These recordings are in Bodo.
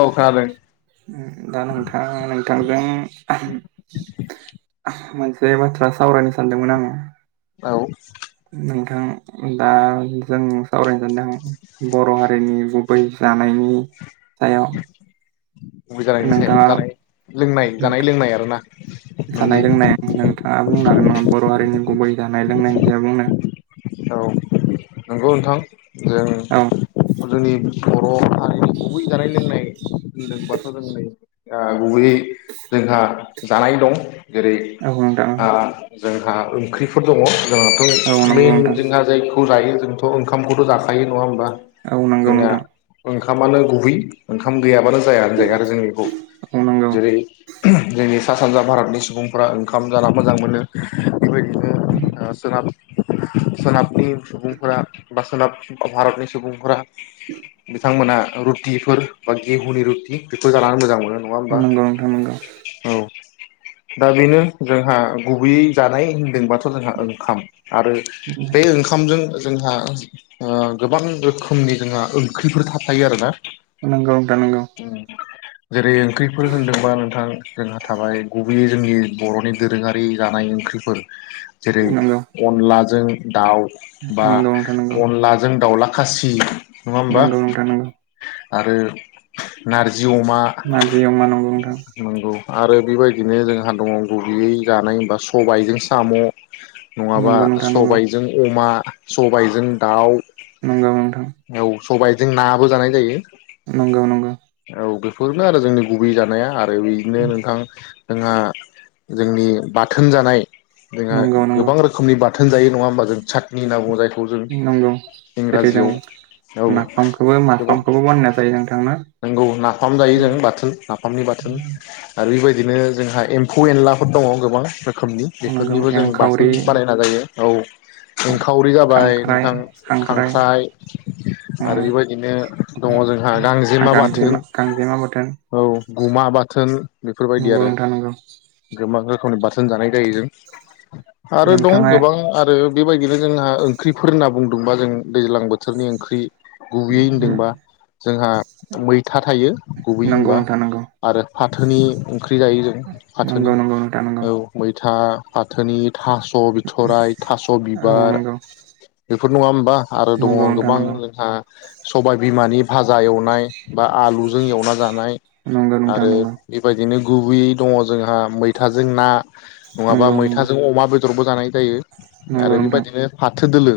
औ खोनादों उ दा नोंथाङा नोंथांजों ओम ऊह मोनसे बाथ्रा सावरायनो सानदोंमोन आङो? औ दा जो नोंथां [unintelligible] बर' हारिनि गुबै जानायनि उम आय' गुबै जानायनि सायाव जानाय लोंनाय जानाय लोंनाय आरो ना। जानाय लोंनायनि नोंथाङा बुंनो हागोन नामा बर' हारिनि गुबै जानाय लोंनायनि सायाव बुंनो औ नंगौ नोंथां जों औ जोंनि बर' हारिनि गुबै जानाय लोंनाय होनो बाथ' जोंङो आ गुबै जोंहा जानाय दं जेरै औ नोंथां आ जोंहा ओंख्रिफोर दङ जोंहाथ' औ नंगौ मेइन नोंथां खौ जायो जोंथ' ओंखामखौथ' जाखायो नङा होमबा। औ नंगौ नोंथां। ओंखाम आनो गुबै ओंखाम गैयाबानो जाया होनजायो आरो जों बेखौ औ नंगौ जेरै जोंनि सा सानजा भारतनि सुबुंफोरा ओंखाम जाना मोजां मोनो बेबायदिनो ओ सोनाब सोनाबनि सुबुंफोरा बा सोनाब भारतनि सुबुंफोरा बिथांमोना रुटिफोर बा गेहुनि रुटि बेखौ जानानै मोजां मोनो नङा होमबा नंगौ नोंथां नंगौ औ दा बेनो जोंहा गुबैयै जानाय होनदोंबाथ' जोंहा ओंखाम आरो बे ओंखामजों जोंहा ओ गोबां रोखोमनि जोंहा ओंख्रिफोर थाफायो आरो ना। नोंगौ नोंथां नोंगौ। जेरै ओंख्रिफोर होनदोंबा नोंथां जोंहा थाबाय गुबैयै जोंनि बर'नि दोरोङारि जानाय ओंख्रि ओंख्रिफोर जेरै नंगौ अनलाजों दाउ। बा नंगौ नोंथां अनलाजों दाउला खासि। नङा होमबा नोंगौ नोंथां नांगौ आरो नारजि अमा नारजि अमा नंगौ नोंथां नंगौ आरो बेबायदिनो जोंहा दङ गुबैयै जानाय हबा सबायाइजों साम। नङाबा नंगौ नोंथां नंगौ सबायजों अमा सबायजों दाउ। नंगा नोंथां सबायाइजों नाबो जानाय जायो। नंगौ नंगौ औ बेफोरनो आरो जोंनि गुबै जानाया आरो बिदिनो नोंथां जोंहा जोंनि बाथोन जानाय जोंहा नंगौ नंगौ गोबां रोखोमनि बा थोन जायो नङा होमबा जों चाटनि होनना बुङो जायखौ जों नंगौ जेरै जों इंराजियाव। औ नाफामखौबो माफामखौबो बानायनाय जायो नोंथांनो नोंगौ नाफाम जायो जों बाथोन नाफामनि बाथोन आरो बेबायदि बिओदिनो जोंहा एम्फौ एनलाफोर दङ गोबां रोखोमनि नंगौ बेफोरनिबो जों एंखावरि बासोन बानायना जायो। सिंखावरि जाबाय नोंथां खांख्राइ आरो बेबायदिनो दङ जोंहा गांजेमा बाथोन गांजेमा बाथोन औ। गुमा बाथोन बेफोरबायदि नंगौ आरो नोंथां नंगौ गोबां गावनि बाथोन जानाय जायो जों आरो दं नोंथाङा गोबां आरो बेबायदिनो जोंहा ओंख्रिफोर होनना बुंदोंबा जों दैज्लां बोथोरनि ओंख्रि। गुबैयै होनदोंबा जोंहा मैथा थायो गुबै नंगौ होनबा नोंथां नंगौ आरो फाथोनि ओंख्रि जायो जों फाथोनि नंगौ नंगौ नोंथां नंगौ औ मैथा फाथोनि। थास बिथराय थास औ बिबार बेफोर नङा होमबा? आरो दङ नंगौ नंगौ नोंथां गोबां नंगौ जोंहा सबायाइ बिमानि भाजा एवनाय। बा आलुजों एवना जानाय नंगौ नोंथां आरो नंगौ बेबायदिनो गुबैयै दङ जोंहा मैथाजों ना नङाबा नंगौ नंगौ मैथाजों अमा बेदरबो जानाय जायो। नंगौ आरो नोंथां बेबायदिनो फा थो दोलो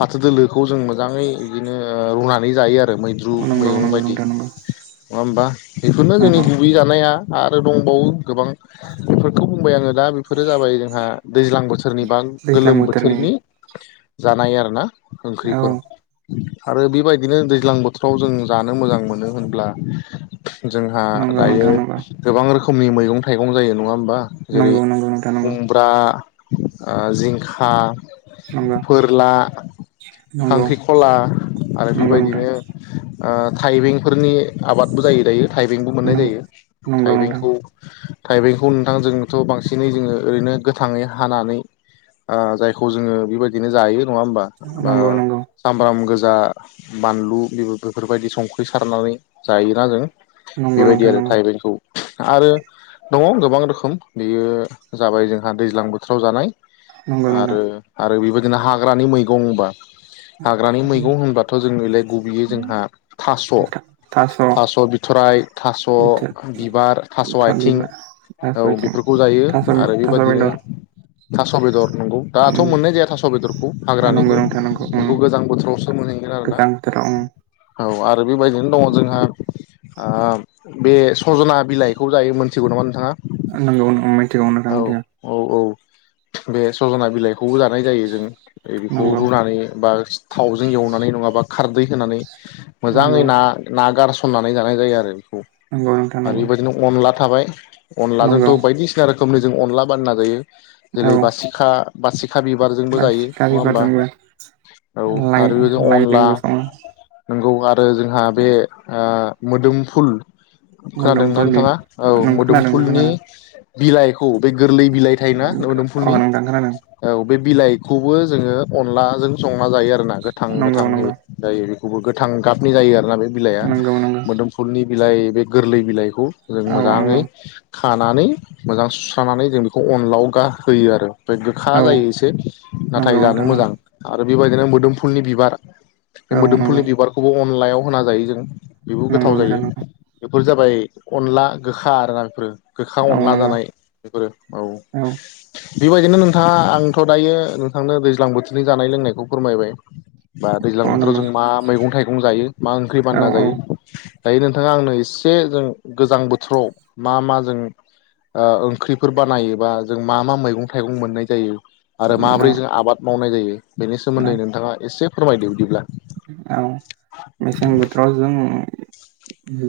फाथो दोलोखौ जों मोजाङै बिदिनो रुनानै जायो आरो। फ्राय मैद्रु नंगौ नंगौ मैगं बायदि नोंथां नंगौ नङा होमबा। बेफोरनो जोंनि नंगौ गुबै जानाया आरो दंबावो गोबां बेफोरखौ बुंबाय आङो। दा बेफोरो जाबाय जोंहा दैज्लां बोथोरनि बा गोलोम बोथोरनि जानाय आरोना औ ओंख्रिफोर। आरो बेबायदिनो दैज्लां बोथोराव जों जानो मोजां मोनो होनब्ला जोंहा नंगौ दायो नोंथां गोबां रोखोमनि मैगं थाइगं जायो नङा होम बा जेरै नंगौ नंगौ नंगौ नोंथां नंगौ खुमब्रा ओ जिंखा फोरला नंगौ खांख्रिखला आरो नंगौ बेबायदिनो नंगौ ओ थाइबेंफोरनि आबादबो जायो दायो। थाइबेंबो मोननाय जायो नोंथां नंगौ नोंथां थाइबेंखौ थाइबेंखौ नोंथां जोंनोथ बांसिनै जोङो ओरैनो गोथाङै हानानै ओ जायखौ जोङो बेबायदिनो जायो नङा होमबा बा नंगौ नंगौ सामब्राम गो जा बानलु बेफोरबायदि संख्रि सारनानै जायोना जों। नंगौ बेबायदि नोंथां आरो थाइबेंखौ आरो दङ गोबां रोखोम बेयो जाबाय जोंहा दैज्लां बोथोराव जानाय। नंगौ नंगौ आरो-आरो बेबायदिनो हाग्रानि मैगं होनबा हाग्रानि मैगं होनबाथ जों बेलाय गुबैयो जोंहा थास थास' बिथराय थास' बिबार थास' आथिं बिबार औ थास' आथिं बेफोरखौ जायो थास' आरो थास' बेबदिनो बेदर थास' बेदर नंगौ दाथ मोननाय जाया थास' बेदरखौ हाग्रानिखौ बेखौ गोजां बोथोराव गोजांबोथोराव उम। औ आरो बेबायदिनो दङ जोंहा ओ बे सज'ना बिलाइखौ जायो मोनथिगौ नामा नोंथाङा नंगौ ओं मिथिगौ नोथां औ मिथिगौ। औ औ बे सज'ना बिलाइखौबो जानाय जायो जों बे-बेखौ नंगौ रुनानै बा थावजों एवनानै नङाबा खारदै होनानै मोजाङै नंगौ ना-ना गारस सननानै जानाय जायो आरो बेखौ नंगौ नोंथां आरो नंगौ बेबायदिनो अनला थाबाय नंगौ अनलाजोंथ' बायदिसिना रो खोमनि जों अनला बानायना जायो जेरै औ बासि खा बासिखा बिबारजोंबो जायो बासिखा नङा होमबा। बिबारजोंबो औ लाइ आरो बेबायदि अनला लाइजोंबो सङो नंगौ आरो जोंहा बे ओ मोदोमफुल खोनादों ना मोदोमफुल बि नोंथाङा औ नों खोनादों नों मोदोमफुलनि खोनादों बिलाइखौ बे गोरलै बिलाइ थायोना मोदोमफुनि [unintelligible] बे बिलाइखौबो जोङो अनलाजों संना जायो आरोना नंगौ गोथां-गोथाङै नंगौ जायो। बे खौबो गोथां गाबनि जायो आरोना बे बिलाइआ नंगौ नंगौ मोदोमफुलनि बिलाइ बे गोरलै बिलाइखौ जों औ मोजाङै नंगौ खानानै मोजां सुस्रानानै जों बेखौ अनलाव गा होयो आरो। ओफ्राय गोखा औ जायो एसे नाथाय नंगौ जानो नोंथां नंगौ मोजां आरो बेबायदिनो मोदोमफुलनि बिबार बे औ मोदोमफुलनि नंगौ बिबारखौबो अनलायाव होना जायो जों बेबो नंगौ गोथाव जायो। नोंथां नंगौ बेफोर जाबाय अनला गोखा आरोना बेफोरो। गोखा औ अनला नंगौ जानाय बेफोरो औ। बेबायदिनो नोंथाङा आंथ' दायो नोंथांनो दैज्लां बोथोरनि जानाय लोंनायखौ फोरमायबाय। बा दैज्लां औ बोथोराव नंगौ जों मा मैगं थाइगं जायो मा ओंख्रि औ बानना जायो। दायो नोंथाङा आंनो एसे जों गोजां बोथोराव मा-मा जों ओ ओंख्रिफोर बानायो बा जों मा-मा मैगं थाइगं मोननाय जायो आरो औ माबोरै जों आबाद मावनाय जायो बेनि औ सोमोन्दै नोंथाङा एसे फोरमायदो बिदिब्ला। औ मेसें बोथोराव जोङो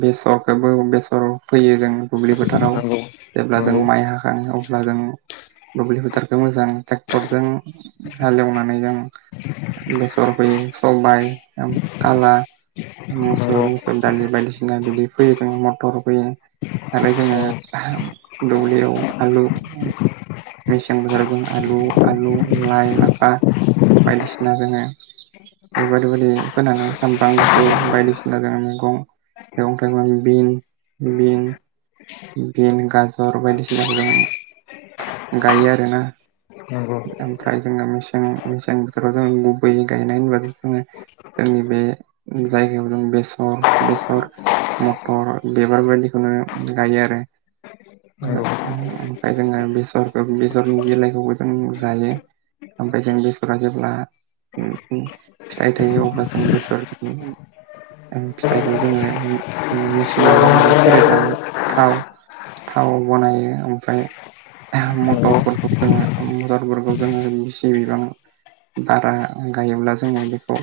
बेसरखौबो बेसर फैयो जों। दुब्लि फोथाराव नंगौ जेब्ला जों नंगौ माइ हाखाङो अब्ला जों दुब्लि फोथारखौ मोजां ट्रेक्टरजों हालेवनानै जों बेसर फोयो सबाय ओम खाला नंगौ मुसुर-मुसुर दालि बायदिसिना बिदि फैयो जों मटर फैयो आरो औ जोङो दौलियाव आलु मेसेंफोराव जों आलु आलु लाइ लाफा बायदिसिना जोङो बायदि बायदि फोनानै सामब्राम गुफुर बायदिसिना जों मैगं मैगं थाइगं बे बे बिन गाजर बायदिसिनाखौ जों गायो आरोना। नंगौ ओमफ्राय जोङो मेसें मेसें बोथोराव जों गुबैयै गायनाय होनबा जोंनि बे जायगायाव जों बेसर बेसर मटर बेफोरबायदिखौनो गायो आरो नंगौ ओमफाय जोङो बेसर बेसरनि बिलाइखौबो जों जायो ओमफ्राय जों बेसरा जेब्ला फिथाइ थायो अब्ला जों बेसरनि फिथाइखौ जोङो मेसिनाव लांनानै फेरेदनानै थाव थाव बनायो ओमफ्राय नंगौ मटरफोरखौ जोङो मटरफोरखौ जोङो [unintelligible] बारा गायोब्ला जोङो बेखौ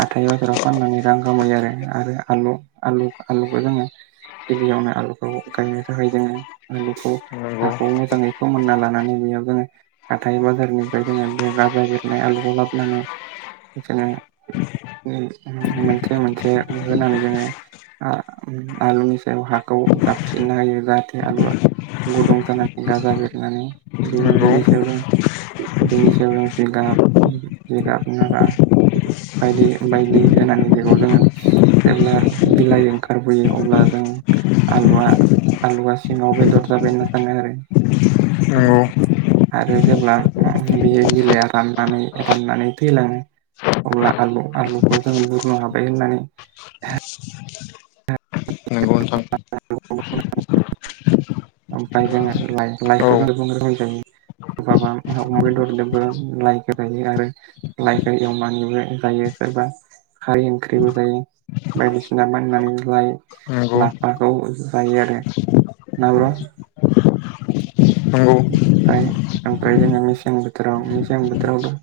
हाथाइ बाजाराव फाननानै रां खामायो। आरो आरो आलु आलु आलुखौ जोङो गिबियावनो आलु खौ गायनो थाखाय जोङो आलुखौ नंगौ हाखौ मोजाङै फोमोनना लानानै बेयाव जोङो हाथाइ बाजारनिफ्राय जोङो बे गाजा बेरनाय आलुखौ लाबोनानैनो बिदिनो मोनसे मोनसे होनानै जोङो आलुनि सायाव हाखौ साबसिन हायो जाहाथे आलुआ गुदुं जानानै गाजा बेरनानै नंगौ बेनि सायाव जों बेनिसायाव जिगाब जिगाबा नारा बायदि बायदि होनानै बेखौ जोङो जेब्ला बिलाइ ओंखारबोयो अब्ला जोङो आलुआ आलुआ सिङाव बेदर जाबाय होनना सानो आरो नंगौ आरो जेब्ला बे बिलाइआ राननानै राननानै थैलाङो अब्ला आलु आलुखौ जोङो बुरनो हाबाय होननानै नंगौ नोंथां ओमफ्राय जोङो लाइ औ लाइजों गोबां रोखोनि जायो बेदरजोंबो लाइखौ जोयो आरो लाइखौ एवमनानैबो जायो सोरबा खारै ओंख्रिबो जायो बायदिसिना बानायनै जायो नंगौ लाफाखौ जायो आरो ना ब्र' नंगौ ओनफ्राय जोङो मसें बोथोराव मसें बोथोराव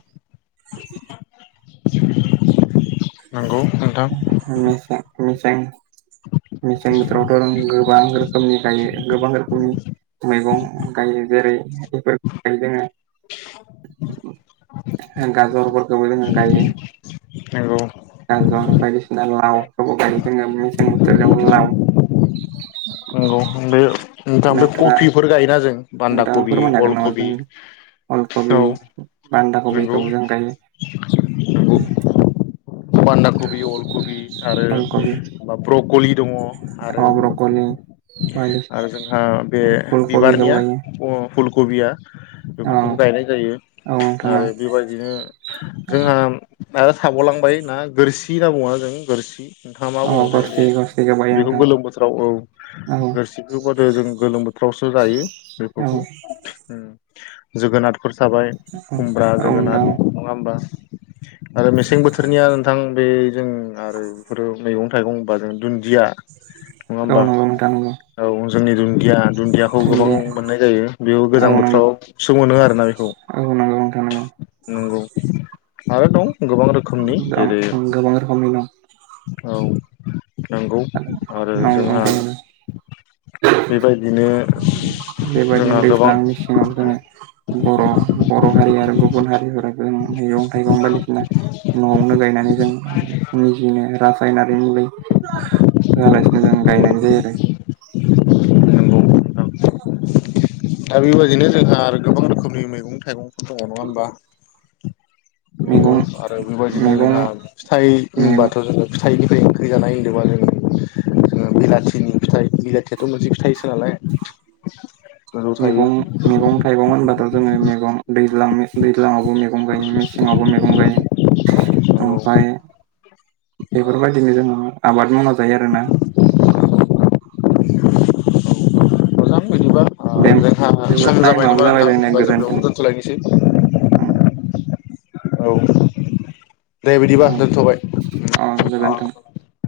हम नंगौ नोंथां [unintelligible] मेसें बोथोरावथ' गोबां रोखोमनि जायो गोबां रोखोमनि मैगं गायो जेरै बेफोर गायो जोङो गाजरफोरखौबो जोङो गायो नंगौ गाजर बायदिसिना लाव खौबो गायो जोङो मेसें बोथोराव लाव नंगौ बे नोंथाङा ओमफ्राय कबिफोर गायोना जों बान्दा नोंथाङा कबि फोरमायनो हागोन अल नामा कबि जों औ अलकबि बान्दा नंगौ कबिखौबो जों गायो नंगौ बान्दा कबि अल कबि अलकबि आरो ब्रकलि दङ आरो मानि आरो बे बिबारनिया फुलकबिया औ बेफोरखौबो गायनाय जायो औ नोंथां औ आरो बेबायदिनो जोंहा आरो थाबावलांबाय ना गोरसि होनना बुङो जों गोरसि नोंथाङा मा औ बुंबोथाय गरसि बेे गरसिखौ गायो बेखौ नोंथां गोलोम बोथोराव औ औ गोरसिखौ बा गोलोम बोथोरावसो जायो औ बेफोरखौ जोगोनार फोर थाबाय खुमब्रा औ जोगोनाथ नोंथां नङा होमबा आरो मेसें बोथोरनिया नोंथां बे जों आरो बेफोरो मैगं-थाइगं बाजों दुन्दिया नङा औ होमबा नंगौ नोंथां नंगौ औ जोंनि दुन्दिया दुन्दियाखौ गोबां दुन्दिया मोननाय जायो बेयाव गोजां औ नंगौ बोथोरावसो मोनो आरोना बेखौ औ नंगौ नोंथां नंगौ नंगौ माबा दं गोबां रोखोमनि दं जेरै गोबां रोखोमनि दं औ नांगौ आरो नंगौ जोंहा नोंथां नंगौ बेबायदिनो जोंहा बेबायदिनो गोबां दैज्लां मेसिङाव जोङो बर' बर' हारि आरो गुबुन गुबुन हारिफोरा जों मैगं-थाइगं बायदिसिना न'आवनो गायनानै जों निजिनो रासायनारि मुलि होआलासिनो जों गायनाय जायो आरो नंगौ नोंथां दा बेबायदिनो जोंहा आरो गोबां रोखोमनि मैगं थाइगंफोर दङ नङा होमबा नंगौ मैगं आरो बेबायदिनो मैगं जोंहा फिथाइ होनबाथ' जोङो फिथाइ दै जानाय होनदोंबा जों जोङो बिलाथिनि फिथाइ बिलाथियाथ' मोनसे फिथाइसो नालाय गोजौ थायो मैगं मैगं-थाइगं होनबाथ' जोङो मैगं दैज्लां दैज्लाङावबो मैगं गायो मेसेंङावबो मैगं गायो नंगौ ओमफ्राय बेफोरबायदिनो जोङो आबाद मावना जायो आरोना [unintelligible] देन जोंहा सम जाबाय नामा नोंथां देबा जों बेयावनो दोनथ'लायनोसै ओं औ दे बिदिबा औ दोन्थ'बाय औ गोजोन्थों अ